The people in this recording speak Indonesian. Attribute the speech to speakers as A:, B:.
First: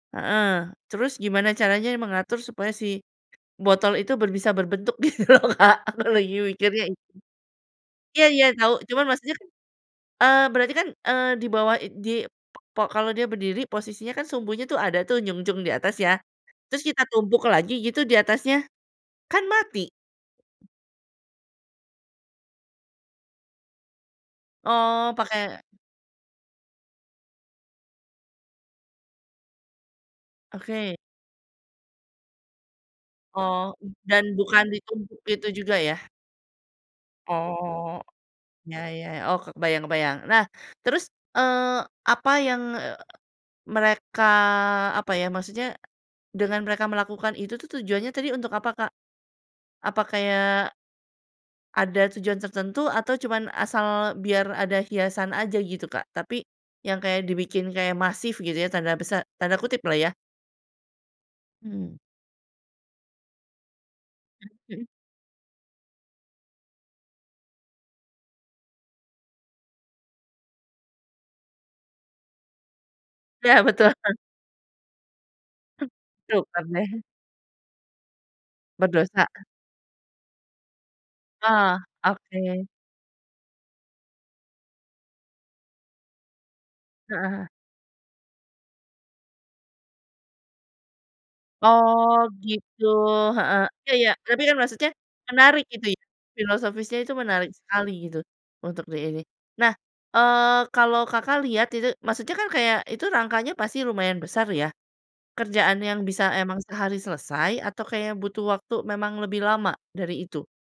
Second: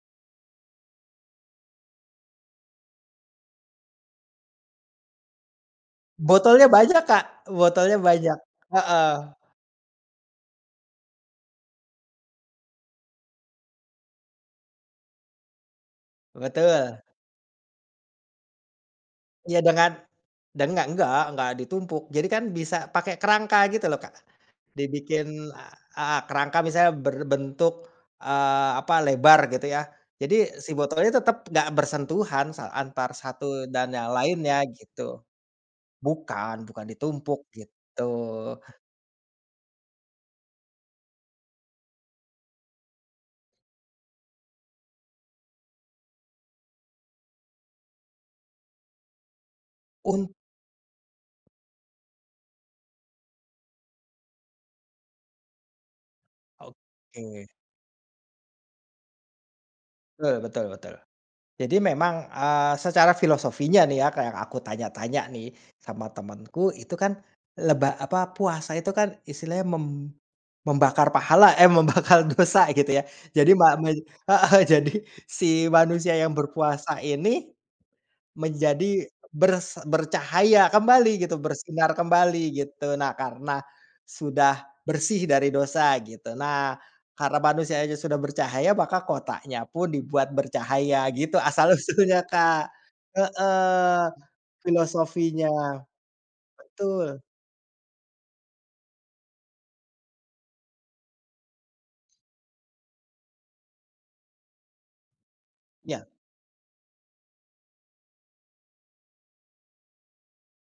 A: Heeh, terus gimana caranya mengatur supaya si botol itu ber bisa berbentuk gitu loh, Kak, aku lagi
B: Botolnya
A: mikirnya itu.
B: banyak, Kak. Botolnya
A: Iya
B: banyak.
A: iya tau, cuma
B: Heeh.
A: maksudnya kan, eee, berarti kan, eee, di bawah i di pe kalau dia berdiri, posisinya kan sumbunya tuh ada tuh, nyungcung di atas ya, terus
B: Betul.
A: kita tumpuk lagi gitu di atasnya? Kan
B: Iya,
A: mati?
B: dengan denga enggak enggak ditumpuk. Jadi kan bisa pakai kerangka gitu loh, Kak.
A: Oh,
B: Dibikin,
A: pake
B: eee heeh, kerangka misalnya berbentuk, eee, apa, lebar gitu ya. Jadi si
A: Oke.
B: botol ini tetep enggak bersentuhan sa antar satu
A: Oh, m
B: dan yang
A: dan
B: lainnya
A: bukan
B: gitu.
A: ditumpuk itu juga ya?
B: Bukan, bukan ditumpuk
A: Oh,
B: gitu.
A: iya iya, oh kebayang kebayang. Nah terus, eee, apa yang, eee, mereka apa ya, maksudnya, dengan mereka melakukan itu tuh, tujuannya tadi untuk apa, Kak? Apa
B: Un
A: kayak ada tujuan tertentu atau cuman asal biar ada hiasan aja gitu, Kak? Tapi yang kayak
B: Oke.
A: dibikin kayak "masif" gitu ya, tanda besar tanda kutip lah ya.
B: Betul betul betul. Jadi
A: Hmm.
B: memang, eee, secara filosofinya nih ya, Kak, yang
A: Mhm
B: aku
A: mhm.
B: tanya-tanya nih, sama temenku, itu kan leba apa, puasa itu kan istilahnya mem membakar pahala, eh membakar dosa gitu ya. Jadi
A: Iya,
B: ma mu
A: betul.
B: heeh, jadi si manusia yang
A: Cukup
B: berpuasa
A: aneh.
B: ini, menjadi
A: Berdosa.
B: bers bercahaya kembali gitu,
A: Ah,
B: bersinar kembali
A: oke.
B: gitu. Nah, karena sudah bersih dari dosa gitu. Nah, karena
A: Heeh.
B: manusianya sudah bercahaya, maka kotanya pun dibuat bercahaya, gitu
A: Oh
B: asal-usulnya, Kak.
A: gitu, heeh, iya
B: Heeh,
A: iya. Tapi kan maksudnya
B: filosofinya.
A: menarik gitu ya, filosofisnya itu
B: Betul.
A: menarik sekali gitu, untuk diini. Nah, eee, kalau Kakak lihat itu, maksudnya kan kayak itu rangkanya pasti lumayan besar ya, kerjaan yang
B: Iya.
A: bisa emang sehari selesai atau kayak butuh waktu memang lebih lama dari itu?